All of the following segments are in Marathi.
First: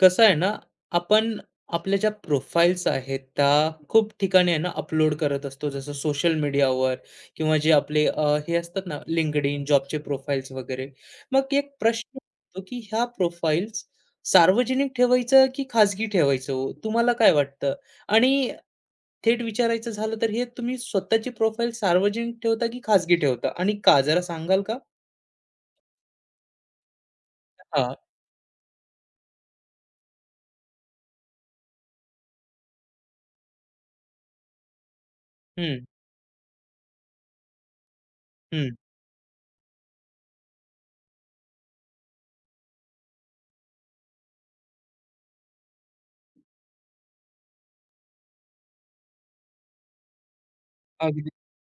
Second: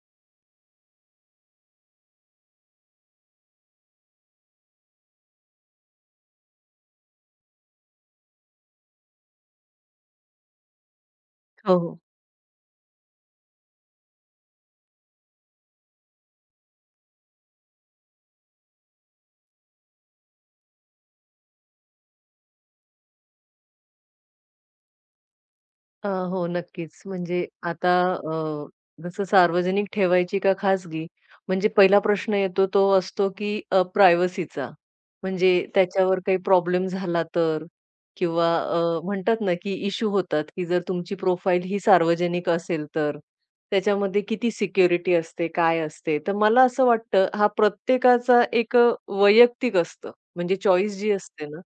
कसं आहे ना, आपण आपल्या ज्या प्रोफाइल्स आहेत, त्या खूप ठिकाणी आहे ना अपलोड करत असतो. जसं सोशल मीडियावर किंवा जे आपले हे असतात ना LinkedIn, जॉबचे प्रोफाइल्स वगैरे. मग एक हो, हो. प्रश्न पडतो, की ह्या प्रोफाइल्स सार्वजनिक ठेवायचं की खाजगी ठेवायचं हो? तुम्हाला काय वाटतं? आणि थेट विचारायचं झालं तर हे तुम्ही स्वतःची प्रोफाइल सार्वजनिक ठेवता की खाजगी ठेवता आणि का? जरा सांगाल का? हो, नक्कीच. म्हणजे आता हां. जसं सार्वजनिक ठेवायची का खाजगी? म्हणजे पहिला प्रश्न येतो तो असतो, की प्रायव्हसीचा. म्हणजे हं, त्याच्यावर काही प्रॉब्लेम झाला तर किंवा हं. म्हणतात ना, की इश्यू होतात, की जर तुमची प्रोफाईल ही सार्वजनिक असेल तर त्याच्यामध्ये किती सिक्युरिटी असते, काय असते? तर मला असं वाटतं हा प्रत्येकाचा एक वैयक्तिक असतं. म्हणजे चॉईस जी अगदी. असते ना,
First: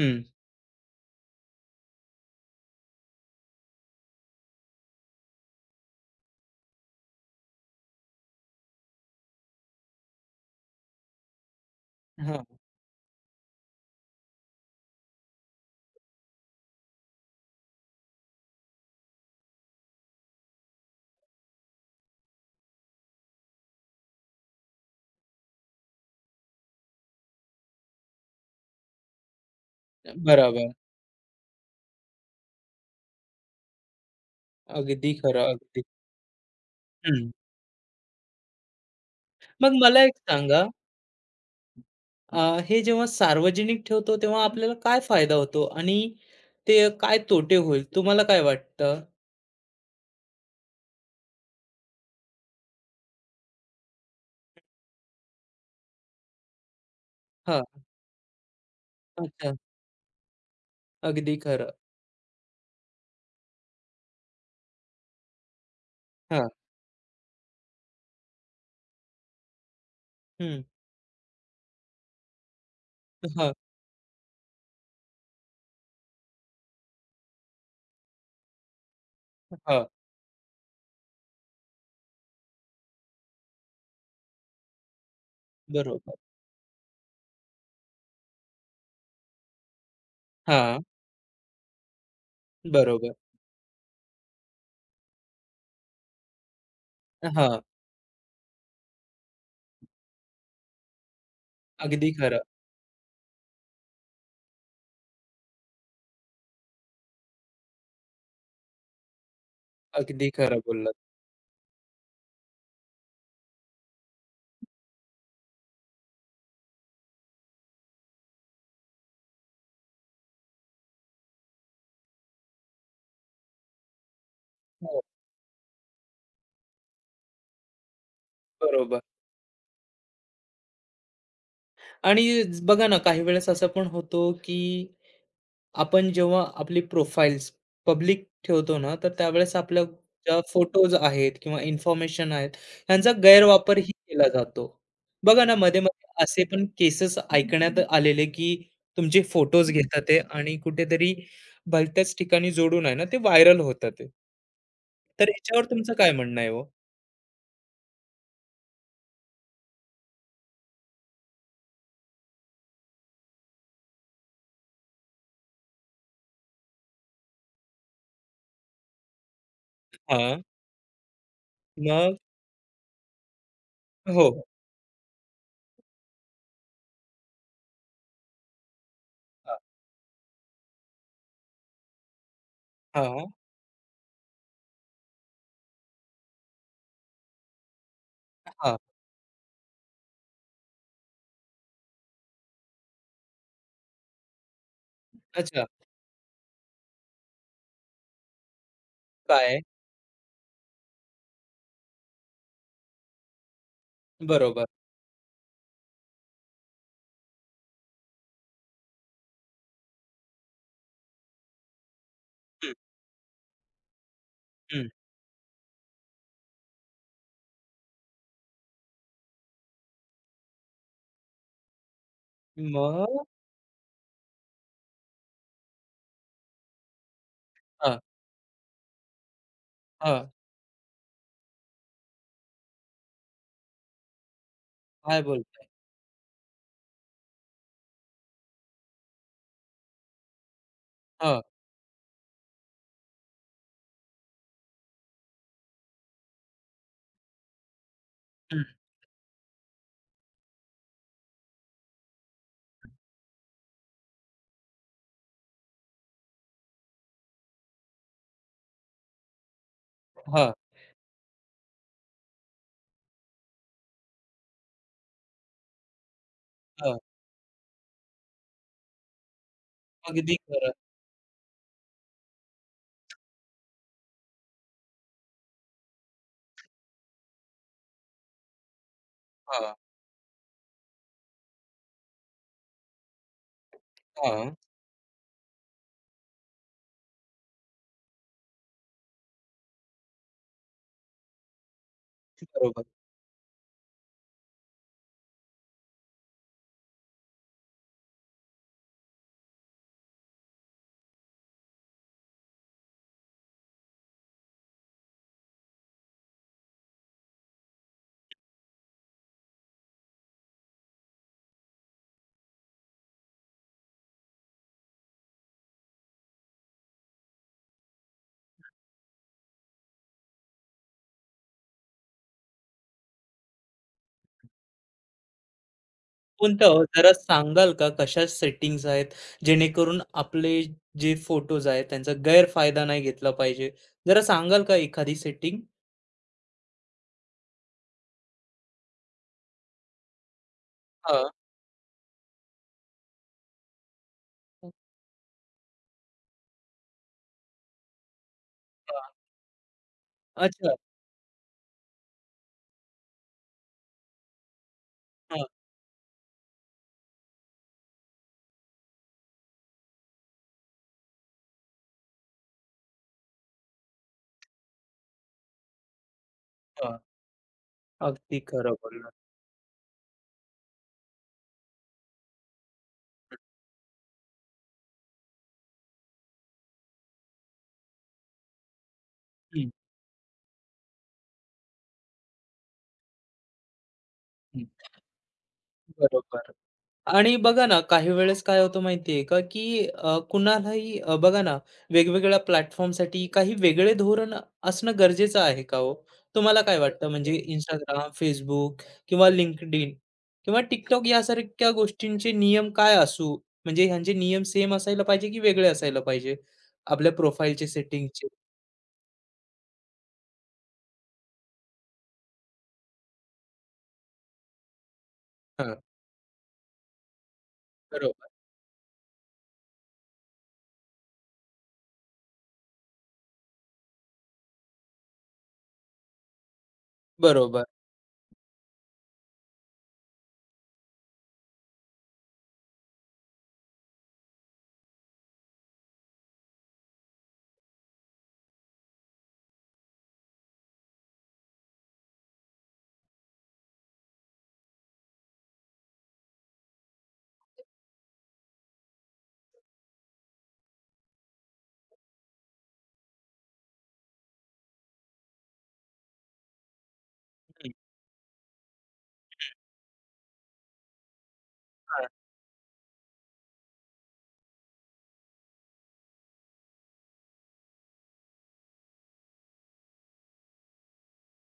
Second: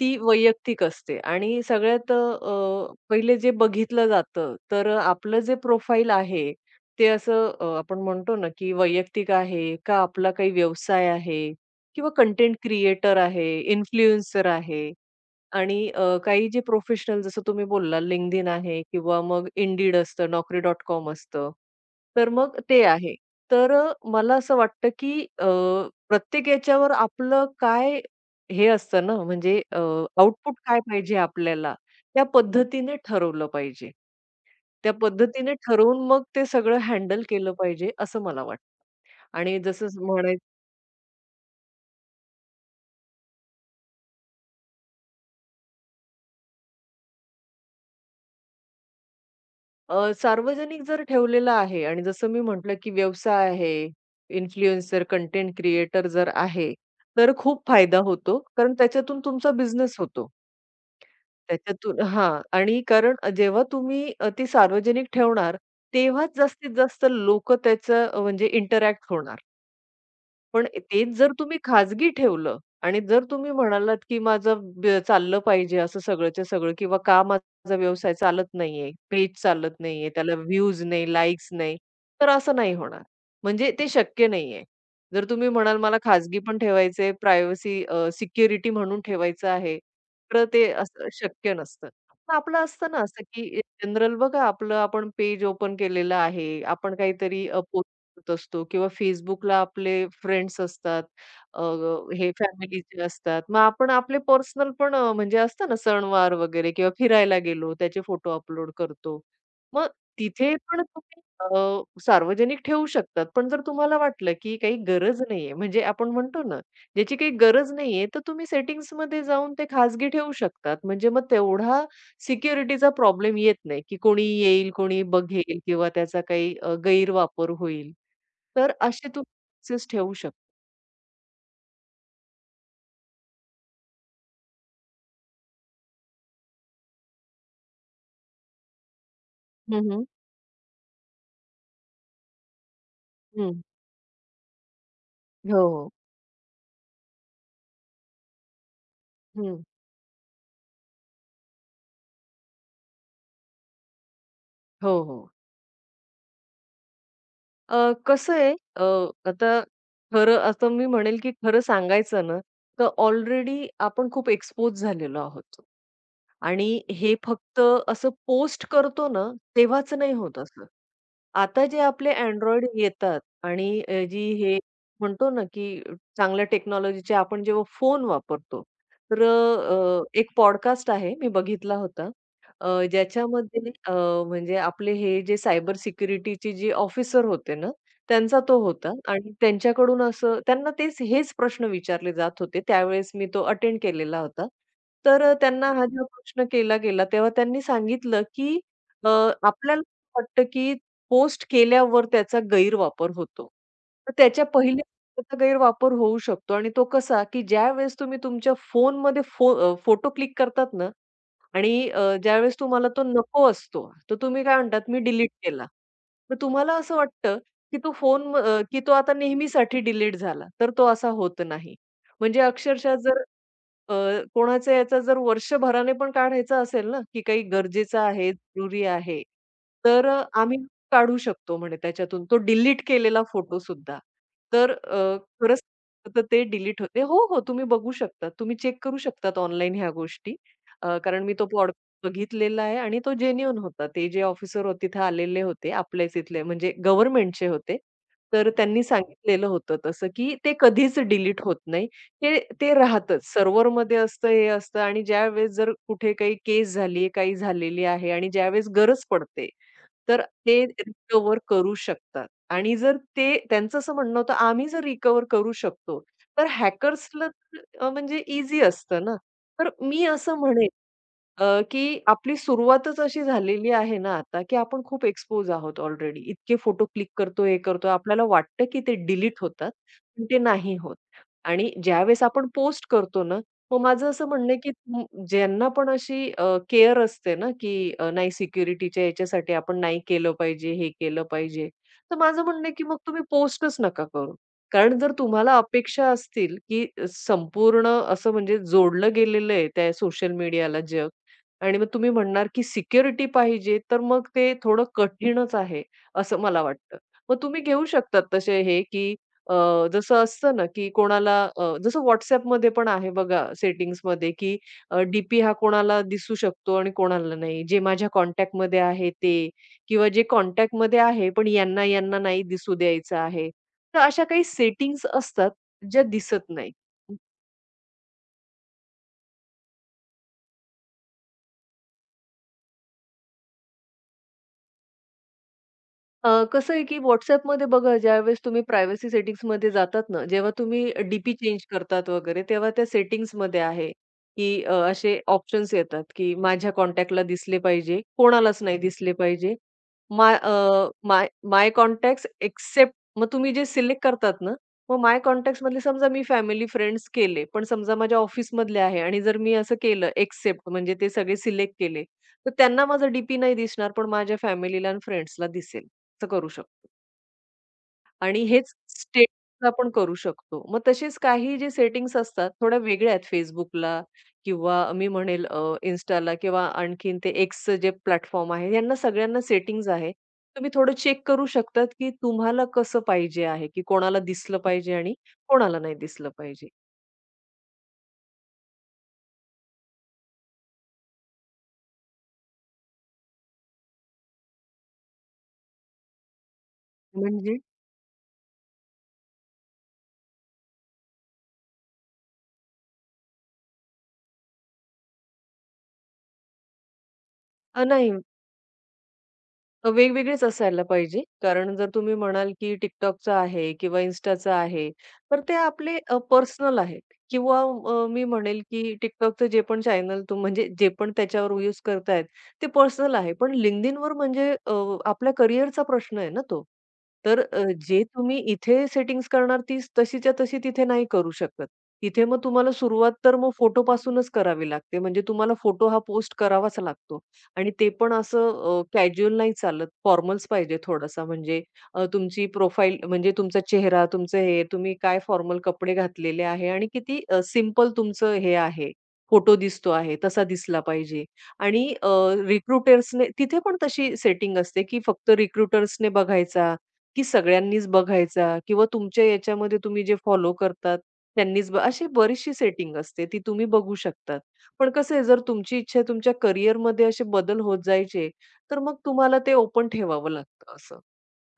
ती वैयक्तिक असते आणि सगळ्यात पहिले जे बघितलं जातं, तर आपलं जे प्रोफाईल आहे, ते असं आपण म्हणतो ना, की वैयक्तिक आहे का आपला काही व्यवसाय आहे किंवा हां. कंटेंट क्रिएटर आहे, इन्फ्लुएन्सर आहे आणि काही जे प्रोफेशनल जसं तुम्ही बोलला LinkedIn आहे किंवा मग Indeed असतं, Naukri.com असतं. तर मग ते आहे. तर मला असं वाटतं, की प्रत्येक याच्यावर आपलं काय हे असतं ना, म्हणजे आउटपुट बरोबर. काय पाहिजे आपल्याला, त्या पद्धतीने ठरवलं पाहिजे. त्या अगदी खरं, पद्धतीने अगदी. ठरवून मग ते सगळं हँडल हं. केलं पाहिजे, असं मला वाटतं. आणि मग जसं मला एक म्हणाय सांगा, अ, हे जेव्हा सार्वजनिक ठेवतो, तेव्हा आपल्याला काय फायदा होतो आणि ते काय तोटे होईल, तुम्हाला काय वाटतं? अ, सार्वजनिक जर ठेवलेलं आहे आणि जसं मी म्हटलं, की व्यवसाय आहे, इन्फ्लुएन्सर, कंटेंट क्रिएटर जर आहे, तर खूप हां, फायदा होतो. कारण त्याच्यातून तुमचा अच्छा. बिझनेस होतो. अगदी खरं. त्याच्यातून हां. आणि कारण जेव्हा तुम्ही ती सार्वजनिक ठेवणार, तेव्हाच हां, जास्तीत जास्त लोक त्याचं म्हणजे इंटरॅक्ट होणार. हं. पण तेच जर तुम्ही खाजगी ठेवलं आणि जर तुम्ही हां, म्हणालात, की माझं चाललं पाहिजे असं सगळंच्या सगळं किंवा का माझा व्यवसाय चालत नाहीये, पेज चालत हां. नाहीये, त्याला व्ह्यूज नाही, लाइक्स नाही, तर असं नाही होणार. म्हणजे ते शक्य नाहीये. जर तुम्ही म्हणाल मला बरोबर. खाजगी पण ठेवायचंय, प्रायव्हसी सिक्युरिटी म्हणून ठेवायचं आहे, तर ते हां, असं शक्य नसतं. पण आपलं असतं ना बरोबर. असं, की जनरल बघा आपलं आपण पेज ओपन केलेलं आहे, आपण काहीतरी हां, करत असतो किंवा Facebookला आपले फ्रेंड्स असतात. अ, अगदी हे खरं. फॅमिलीचे असतात. मग आपण आपले पर्सनल पण म्हणजे असतं ना सणवार वगैरे किंवा फिरायला गेलो त्याचे फोटो अपलोड करतो. मग अगदी तिथे खरं पण बोललात. तुम्ही सार्वजनिक ठेवू शकतात. पण जर तुम्हाला वाटलं की काही गरज नाहीये, म्हणजे आपण म्हणतो ना, ज्याची काही गरज नाहीये, तर तुम्ही सेटिंग्जमध्ये जाऊन ते खाजगी ठेवू शकतात. म्हणजे मग तेवढा सिक्युरिटीचा प्रॉब्लेम येत नाही, की कोणी येईल, हो, कोणी बघेल किंवा त्याचा काही गैरवापर होईल. तर बरोबर. असे तू बॉक्सेस ठेवू शकतो. आणि बघा ना, काही वेळेस असं पण होतो, की आपण जेव्हा आपली प्रोफाइल्स पब्लिक ठेवतो ना, तर त्यावेळेस आपल्या हं, हं. ज्या फोटोज आहेत किंवा इन्फॉर्मेशन आहेत, ह्यांचा हं. गैरवापरही केला जातो. बघा ना, हो, हो. मध्ये-मध्ये असे पण केसेस ऐकण्यात आलेले, की तुमचे हं. फोटोज घेतात आहे आणि कुठेतरी भलत्याच ठिकाणी जोडून आहे ना, ते व्हायरल होतात आहे. हो, हो. तर याच्यावर तुमचं काय म्हणणं आहे हो? अ, कसं आहे आता खरं आता मी म्हणेल, की खरं सांगायचं ना, तर ऑलरेडी आपण खूप एक्सपोज झालेलो आहोत. आणि हे फक्त असं पोस्ट करतो ना, तेव्हाच नाही होत हां, असं. आता जे आपले मग? Android येतात आणि हो. जी हे म्हणतो ना, की चांगल्या टेक्नॉलॉजीचे आपण जेव्हा फोन वापरतो, तर एक पॉडकास्ट आहे मी बघितला होता. हां, हां, ज्याच्यामध्ये म्हणजे आपले हे जे सायबर सिक्युरिटीचे जे ऑफिसर होते ना, त्यांचा तो हां. होता आणि त्यांच्याकडून असं त्यांना तेच हेच प्रश्न विचारले जात होते. त्यावेळेस मी तो अटेंड केलेला होता. तर अच्छा, त्यांना हा जेव्हा प्रश्न केला गेला, तेव्हा त्यांनी सांगितलं, की अ, काय? आपल्याला वाटतं, की पोस्ट केल्यावर त्याचा गैरवापर होतो. तर त्याच्या बरोबर. पहिले त्याचा गैरवापर होऊ शकतो आणि तो कसा, की ज्यावेळेस तुम्ही तुमच्या फोनमध्ये फोटो क्लिक करतात ना, आणि ज्यावेळेस हं, तुम्हाला तो नको असतो, तर तुम्ही काय म्हणतात, हं. "मी डिलीट केला." तर तुम्हाला असं वाटतं, की तो फोन की तो आता नेहमीसाठी डिलीट झाला, तर तो असा होत नाही. म्हणजे अक्षरशः जर मग? अ, कोणाचा याचा जर वर्षभराने पण काढायचा असेल ना, की काही हां, गरजेचं आहे, जरुरी आहे, तर हां. आम्ही काढू शकतो म्हणे त्याच्यातून तो डिलीट केलेला फोटोसुद्धा. तर काय खरंच बोलताय? तर ते डिलीट होते. हो, हो, तुम्ही बघू शकता. तुम्ही चेक करू शकतात ऑनलाईन ह्या गोष्टी. कारण मी हां. तो बघितलेला आहे आणि तो जेन्युइन होता. ते जे ऑफिसर होते तिथे आलेले होते, आपल्याच इथले म्हणजे गव्हर्नमेंटचे होते. तर हं. त्यांनी सांगितलेलं होतं तसं, की ते कधीच डिलीट होत नाही. ते ते राहतच. सर्व्हरमध्ये असतं, हे असतं आणि ज्यावेळेस जर कुठे काही केस झाली काही झालेली आहे आणि ज्यावेळेस गरज पडते, तर हां, ते रिकव्हर करू शकतात. आणि जर ते त्यांचं असं म्हणणं होतं, आम्ही जर रिकव्हर करू शकतो, तर हां. हॅकर्सला म्हणजे ईझी असतं ना. तर मी अगदी असं म्हणेन खरं. की आपली सुरुवातच अशी झालेली आहे ना आता, की आपण खूप एक्सपोज आहोत ऑलरेडी. इतके फोटो क्लिक करतो, हे करतो. आपल्याला वाटतं, की ते डिलीट होतात, हां, पण ते नाही होत. आणि ज्यावेळेस आपण पोस्ट करतो ना, मग माझं असं हां. म्हणणं आहे, की ज्यांना पण अशी केअर असते ना, की नाही सिक्युरिटीच्या याच्यासाठी आपण नाही केलं पाहिजे, हे केलं पाहिजे. तर माझं म्हणणं आहे, बरोबर. की मग तुम्ही पोस्टच नका करू. कारण जर तुम्हाला अपेक्षा असतील, की संपूर्ण असं म्हणजे जोडलं गेलेलं आहे त्या सोशल मीडियाला जग, आणि मग तुम्ही म्हणणार, की सिक्युरिटी पाहिजे, तर मग ते थोडं कठीणच आहे, असं मला वाटतं. मग तुम्ही घेऊ शकतात तसे हे, की अ, जसं असतं ना, की कोणाला जसं WhatsAppमध्ये पण आहे बघा सेटिंग्समध्ये, की डीपी हा कोणाला दिसू शकतो आणि कोणाला नाही. जे माझ्या कॉन्टॅक्टमध्ये आहे ते किंवा जे कॉन्टॅक्टमध्ये आहे, पण यांना नाही दिसू द्यायचं आहे. तर अशा काही सेटिंग्स असतात, ज्या दिसत कोणतं नाही. हो? जरा सांगाल का कशा सेटिंग्ज आहेत, जेणेकरून आपले जे फोटोज आहेत त्यांचा गैरफायदा नाही घेतला पाहिजे? जरा सांगाल का एखादी सेटिंग? कसं आहे, की WhatsAppमध्ये बघा ज्यावेळेस तुम्ही प्रायव्हसी सेटिंग्समध्ये जातात ना, जेव्हा तुम्ही डीपी हां, पी चेंज करतात वगैरे, तेव्हा त्या सेटिंग्समध्ये आहे, की हं. असे ऑप्शन्स येतात, की माझ्या कॉन्टॅक्टला दिसले पाहिजे, कोणालाच नाही हां. दिसले पाहिजे. माय अ, अच्छा. माय माय कॉन्टॅक्ट्स एक्सेप्ट मग तुम्ही जे सिलेक्ट करतात ना, मग माय हां, कॉन्टॅक्ट्समधले समजा मी फॅमिली, फ्रेंड्स केले, पण समजा माझ्या ऑफिसमधले आहे आणि जर मी असं केलं एक्सेप्ट म्हणजे ते सगळे सिलेक्ट केले, तर त्यांना माझा नाही दिसणार, पण माझ्या फॅमिलीला आणि फ्रेंड्सला दिसेल. असं करू शकतो. हां. अगदी आणि हेच खरं बोललात. स्टेटसला पण करू शकतो. मग तसेच काही जे सेटिंग्स असतात थोड्या वेगळ्या आहेत Facebookला किंवा मी म्हणेल Instaला किंवा आणखीन ते Xचं जे प्लॅटफॉर्म आहे, यांना सगळ्यांना हं, सेटिंग्स आहे. तुम्ही थोडं चेक करू शकतात, की तुम्हाला कसं पाहिजे आहे, की कोणाला दिसलं हं. पाहिजे आणि कोणाला नाही दिसलं बरोबर. पाहिजे. आणि बघा ना, काही वेळेस काय होतं माहिती आहे का, की कुणालाही बघा ना, वेगवेगळ्या प्लॅटफॉर्मसाठी काही वेगळे धोरण असणं गरजेचं आहे का हो? तुम्हाला काय वाटतं? म्हणजे म्हणजे? इंस्टाग्राम, Facebook किंवा LinkedIn किंवा TikTok यासारख्या गोष्टींचे नियम काय असू? म्हणजे ह्यांचे नियम सेम असायला पाहिजे की वेगळे असायला पाहिजे? आपल्या प्रोफाइलचे नाही सेटिंगचे. वेगवेगळीच असायला पाहिजे. कारण जर तुम्ही म्हणाल, की TikTokचा आहे किंवा Instaचा आहे, तर ते हां, आपले पर्सनल आहेत किंवा मी बरोबर, म्हणेल, की TikTokचं जे पण चॅनल म्हणजे जे पण त्याच्यावर यूज करतायत, ते पर्सनल आहे. पण LinkedInवर म्हणजे आपल्या करिअरचा प्रश्न आहे ना तो. तर बरोबर. जे तुम्ही इथे सेटिंग्ज करणार तीच तशीच्या तशी तिथे नाही करू शकत. तिथे मग तुम्हाला सुरुवात तर मग फोटोपासूनच करावी लागते. म्हणजे तुम्हाला फोटो हा पोस्ट करावाच लागतो. आणि ते पण असं कॅज्युअल नाही चालत. फॉर्मल्स पाहिजे थोडासा म्हणजे तुमची प्रोफाईल म्हणजे तुमचा चेहरा, तुमचं हे, तुम्ही काय फॉर्मल कपडे घातलेले आहे आणि किती सिंपल तुमचं हे आहे, फोटो दिसतो आहे, तसा दिसला पाहिजे. आणि रिक्रुटर्सने तिथे पण तशी सेटिंग असते, की फक्त रिक्रुटर्सने बघायचा, की हं, सगळ्यांनीच बघायचा किंवा तुमच्या याच्यामध्ये तुम्ही जे फॉलो करतात त्यांनीच अशी हां, बरीचशी सेटिंग असते, ती तुम्ही बघू शकता. पण कसं आहे जर तुमची इच्छा आहे तुमच्या करिअरमध्ये असे बदल होत जायचे, तर मग तुम्हाला ते ओपन ठेवावं लागतं असं.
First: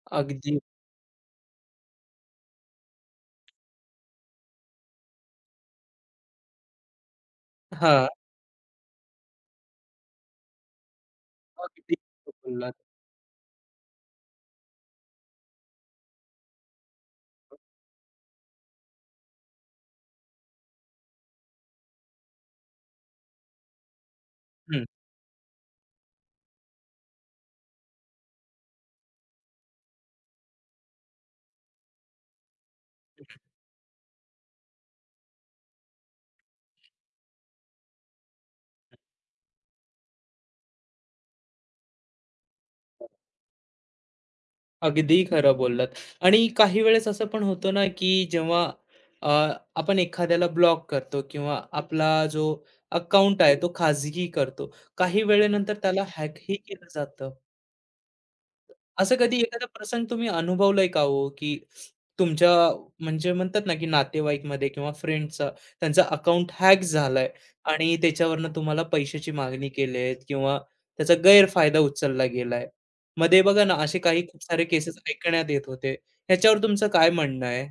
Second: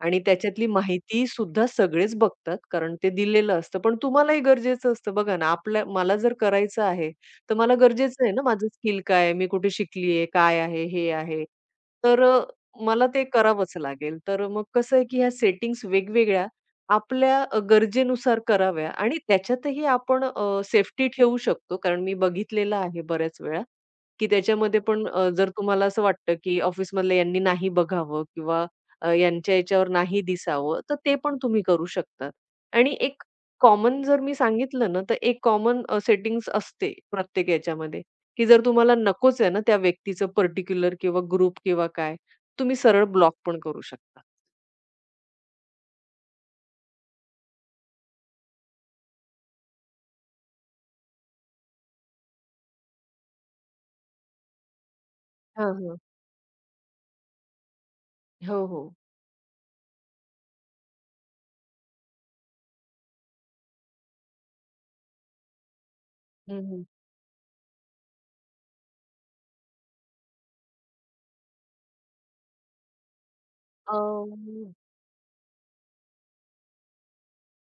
आणि अगदी त्याच्यातली माहिती सुद्धा सगळेच बघतात, कारण ते दिलेलं असतं. पण तुम्हालाही गरजेचं असतं. बघा ना, आपल्या मला जर करायचं आहे, तर मला हां, गरजेचं आहे ना, माझं स्किल काय आहे, मी कुठे शिकली आहे, काय आहे, हे आहे. अगदी तर बोललात. मला ते करावंच लागेल. तर मग कसं आहे, की ह्या सेटिंग्स वेगवेगळ्या आपल्या गरजेनुसार कराव्या आणि त्याच्यातही आपण सेफ्टी ठेवू शकतो. कारण मी बघितलेलं आहे बऱ्याच वेळा, की त्याच्यामध्ये पण जर तुम्हाला असं वाटतं, की ऑफिसमधल्या यांनी नाही बघावं किंवा यांच्या याच्यावर नाही दिसावं, तर ते पण तुम्ही करू शकतात. आणि एक कॉमन जर मी सांगितलं ना, तर एक कॉमन सेटिंग्ज असते प्रत्येक याच्यामध्ये, की जर तुम्हाला नकोच आहे ना त्या व्यक्तीचं पर्टिक्युलर किंवा ग्रुप किंवा काय, तुम्ही सरळ ब्लॉक पण करू शकता. अगदी खरं बोललात. आणि काही वेळेस असं पण होतं ना, की जेव्हा अ, आपण एखाद्याला ब्लॉक करतो किंवा आपला जो अकाउंट आहे तो खाजगी करतो. काही वेळेनंतर हां, हां. त्याला हॅकही केलं जातं. हो, हो. असं कधी एखादा प्रसंग तुम्ही अनुभवलाय का हो, की तुमच्या म्हणजे म्हणतात ना, की नातेवाईकमध्ये किंवा फ्रेंडचा त्यांचा अकाउंट हं, हॅक हं. झालाय आणि त्याच्यावरनं तुम्हाला पैशाची मागणी केली आहे किंवा त्याचा गैरफायदा उचलला गेलाय. मध्ये बघा ना, अ, असे काही खूप सारे केसेस ऐकण्यात येत होते. ह्याच्यावर तुमचं काय म्हणणं आहे?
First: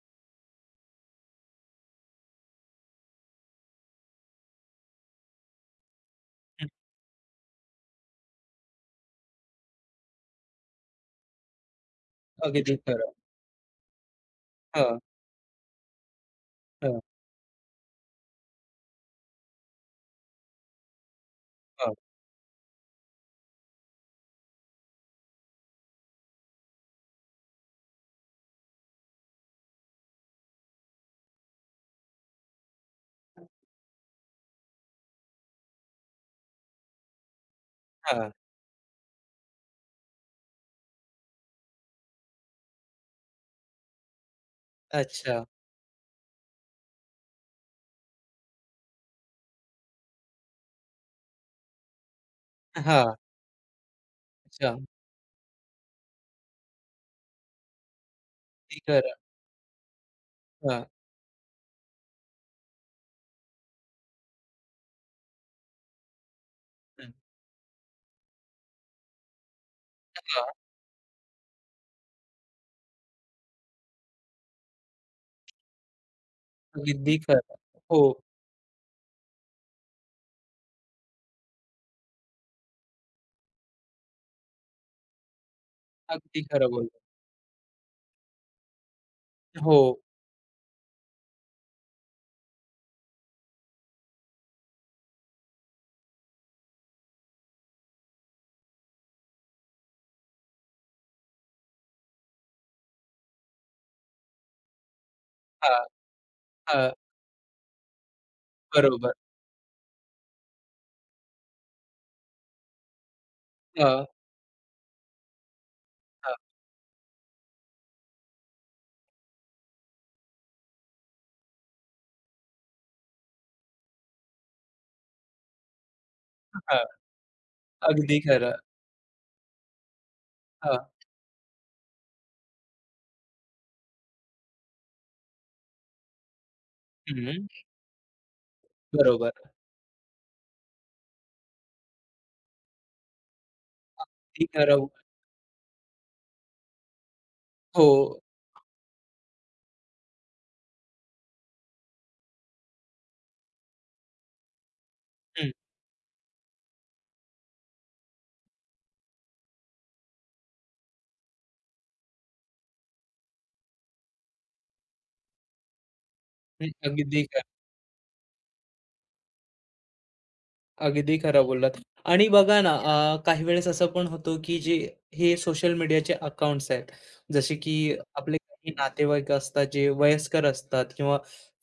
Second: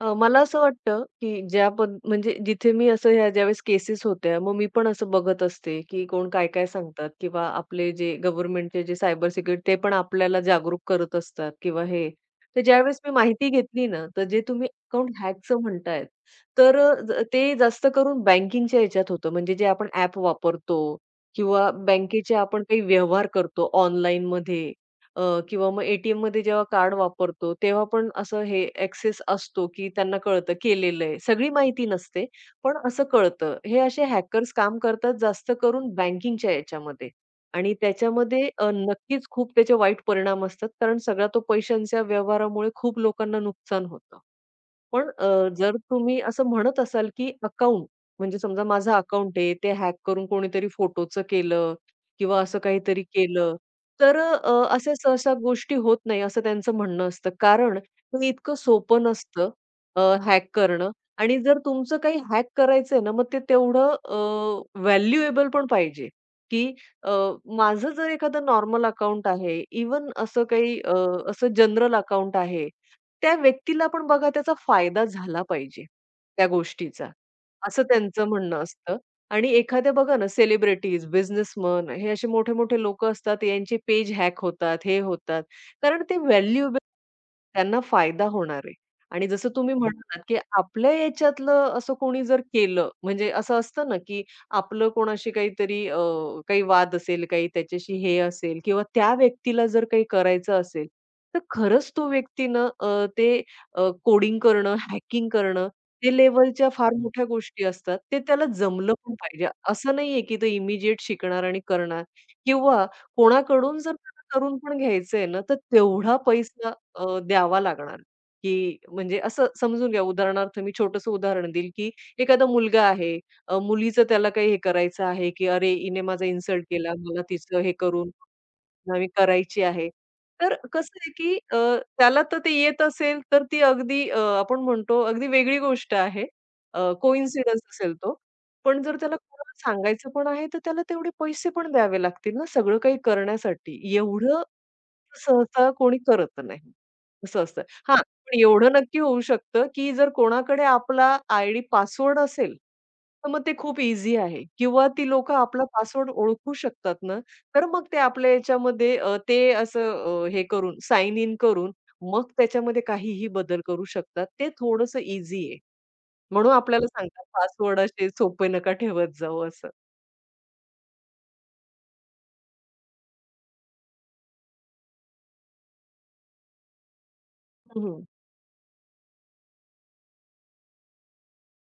अ, मला असं वाटतं, की ज्या म्हणजे जिथे मी असं ह्या ज्यावेळेस केसेस होत्या, मग मी पण असं बघत असते, की कोण काय-काय हं, सांगतात किंवा आपले जे गव्हर्नमेंटचे जे सायबर सिक्युरिटी ते पण आपल्याला जागरूक करत असतात किंवा हे. तर अगदी ज्यावेळेस मी खरं. माहिती घेतली ना, तर जे तुम्ही हां, अकाउंट हॅकचं म्हणतायत, तर हां, ते जास्त करून बँकिंगच्या ह्याच्यात होतं. म्हणजे जे आपण ॲप वापरतो किंवा हां, बँकेचे आपण काही व्यवहार करतो ऑनलाईनमध्ये किंवा मग ए-टी-एममध्ये जेव्हा कार्ड वापरतो, तेव्हा पण असं हे एक्सेस असतो, की त्यांना कळतं केलेलं आहे. सगळी माहिती नसते, पण असं कळतं. हे असे हॅकर्स काम करतात जास्त करून बँकिंगच्या याच्यामध्ये आणि हां. त्याच्यामध्ये नक्कीच खूप त्याचे वाईट परिणाम असतात, कारण सगळा तो पैशांच्या व्यवहारामुळे खूप लोकांना नुकसान होतं. पण अच्छा. जर तुम्ही असं म्हणत असाल, की अकाउंट म्हणजे समजा माझं अकाउंट आहे, ते हॅक करून कोणीतरी फोटोचं केलं किंवा असं काहीतरी हां, केलं, तर अच्छा. अशा सहसा गोष्टी होत नाही, असं त्यांचं म्हणणं असतं. कारण ते इतकं अगदी सोपं खरं. नसतं हॅक हां, करणं आणि जर तुमचं काही हॅक करायचं आहे ना, मग ते तेवढं व्हॅल्युएबल पण पाहिजे, की हं. अ, माझं जर एखादं नॉर्मल अकाउंट आहे, इव्हन असं हां, काही असं जनरल अकाउंट आहे, त्या व्यक्तीला पण बघा त्याचा फायदा झाला पाहिजे, त्या गोष्टीचा, अगदी खरं. असं हो, त्यांचं म्हणणं असतं. आणि एखाद्या बघा ना सेलिब्रिटीज, बिझनेसमन हे असे मोठे-मोठे लोकं असतात, यांचे पेज हॅक होतात, हे होतात. कारण ते अगदी खरं व्हॅल्युएबल बोललात. त्यांना फायदा होणार आहे. आणि जसं तुम्ही हो. म्हणालात, की आपल्या याच्यातलं असं कोणी जर केलं, म्हणजे असं असतं ना, की आपलं कोणाशी काहीतरी काही वाद असेल, काही त्याच्याशी हे असेल किंवा त्या व्यक्तीला जर काही करायचं असेल, तर खरंच तो व्यक्ती ना ते कोडिंग करणं, हॅकिंग करणं, हां. ते लेव्हलच्या हां, फार मोठ्या गोष्टी असतात. ते त्याला जमलं बरोबर. पण पाहिजे. असं नाहीये की तो इमिडिएट शिकणार आणि करणार किंवा कोणाकडून जर हां, त्याला करून पण घ्यायचंय ना, तर तेवढा हां, पैसा द्यावा लागणार, की म्हणजे असं समजून घ्या. उदाहरणार्थ मी छोटंसं उदाहरण देईल, की एखादा मुलगा आहे, मुलीचं त्याला काही हे करायचं आहे, की "अरे, हिने माझा इन्सल्ट हां. केला, मला तिचं हे करून" अगदी खरं. नवी करायची आहे. तर हां. कसं आहे, की त्याला तर ते येत असेल, तर ती अगदी आपण म्हणतो अगदी वेगळी गोष्ट आहे. हं, कोइन्सिडन्स असेल तो. पण जर त्याला बरोबर. कोणाला सांगायचं पण आहे, तर त्याला तेवढे पैसे पण द्यावे लागतील ना, सगळं काही करण्यासाठी. एवढं अगदी खरं. सहसा कोणी करत नाही. असं असतं. हो. हां, पण एवढं नक्की होऊ शकतं, की जर कोणाकडे आपला आयडी पासवर्ड असेल, तर मग ते खूप ईझी आहे किंवा ती लोकं हं, आपला पासवर्ड ओळखू शकतात ना, तर मग ते आपल्या याच्यामध्ये ते असं हे करून साइन इन करून मग त्याच्यामध्ये काहीही बदल करू शकतात. ते थोडंसं ईझी आहे. म्हणून हं. आपल्याला सांगतात अगदी पासवर्ड असे सोपे नका ठेवत जाऊ असं. अगदी खरं बोललात. आणि बघा ना, हं. काही वेळेस असं पण होतो, की जे हे सोशल मीडियाचे अकाउंट्स आहेत, जसे की हं, हं. आपले काही नातेवाईक असतात, जे वयस्कर असतात किंवा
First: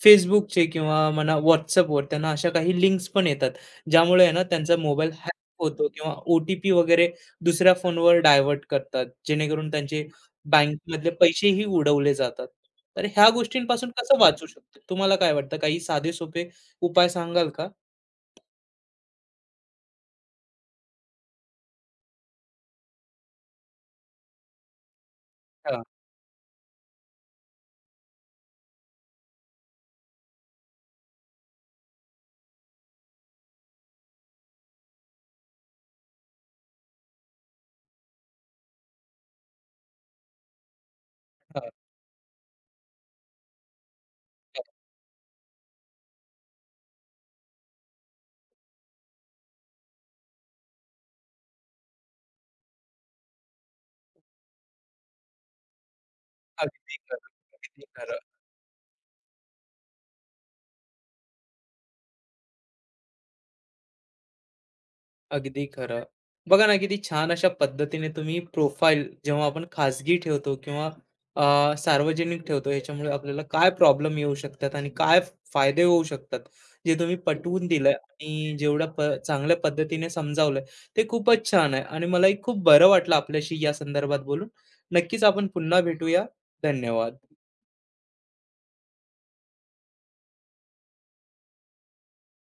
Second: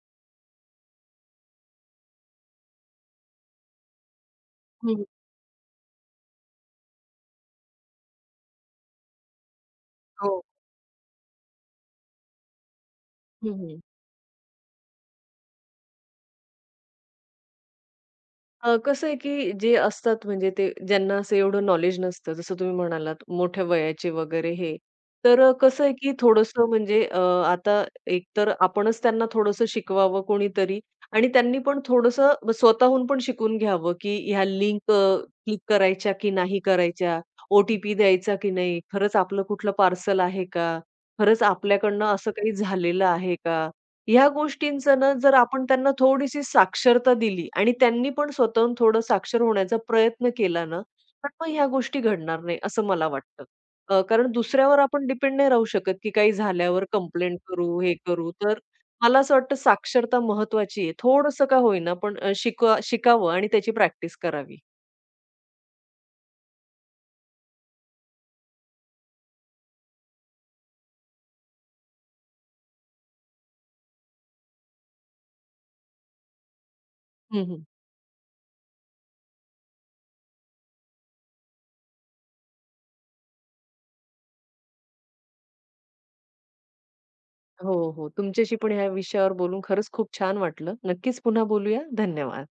Facebookचे किंवा म्हणा WhatsAppवर त्यांना अशा काही लिंक्स पण येतात, ज्यामुळे आहे ना त्यांचा मोबाईल हॅक होतो किंवा ओ-टी-पी वगैरे दुसऱ्या फोनवर डायव्हर्ट करतात, जेणेकरून त्यांचे हो. बँकमधले पैसेही उडवले जातात. तर ह्या हं, गोष्टींपासून कसं वाचू शकतो? तुम्हाला काय वाटतं? काही साधे सोपे उपाय सांगाल का? कसं आहे, की जे असतात म्हणजे ते ज्यांना असं एवढं नॉलेज नसतं, जसं तुम्ही म्हणालात मोठ्या वयाचे वगैरे हे. तर हां, कसं आहे, की थोडंसं म्हणजे आता एकतर आपणच त्यांना थोडंसं शिकवावं कोणीतरी आणि त्यांनी पण थोडंसं स्वतःहून पण शिकून घ्यावं, की ह्या लिंक क्लिक करायच्या की नाही करायच्या, ओ द्यायचा की नाही, खरंच आपलं कुठलं पार्सल आहे का? खरंच हां, आपल्याकडनं असं काही झालेलं आहे का? ह्या गोष्टींचं ना, जर आपण त्यांना थोडीशी साक्षरता दिली आणि त्यांनी पण स्वतःहून थोडं साक्षर होण्याचा प्रयत्न केला ना, तर मग ह्या गोष्टी घडणार नाही, असं मला वाटतं. कारण दुसऱ्यावर आपण डिपेंड नाही राहू शकत, की काही झाल्यावर अगदी खरं, कंप्लेंट करू, अगदी हे खरं, करू. तर मला असं वाटतं साक्षरता महत्त्वाची आहे. थोडंसं का होईना, पण शिकावं आणि त्याची प्रॅक्टिस करावी. अगदी खरं. बघा ना, किती छान अशा पद्धतीने तुम्ही प्रोफाईल जेव्हा आपण खाजगी ठेवतो किंवा सार्वजनिक ठेवतो, ह्याच्यामुळे आपल्याला काय प्रॉब्लेम येऊ शकतात आणि काय फायदे होऊ शकतात, जे तुम्ही हं, हं. पटवून दिलं आणि जेवढ्या चांगल्या पद्धतीने समजावलं, ते खूपच छान आहे आणि मलाही खूप बरं वाटलं आपल्याशी या संदर्भात बोलून. नक्कीच आपण पुन्हा भेटूया. धन्यवाद. हो, हो. तुमच्याशी पण ह्या विषयावर बोलून खरंच खूप छान वाटलं. नक्कीच पुन्हा बोलूया. धन्यवाद.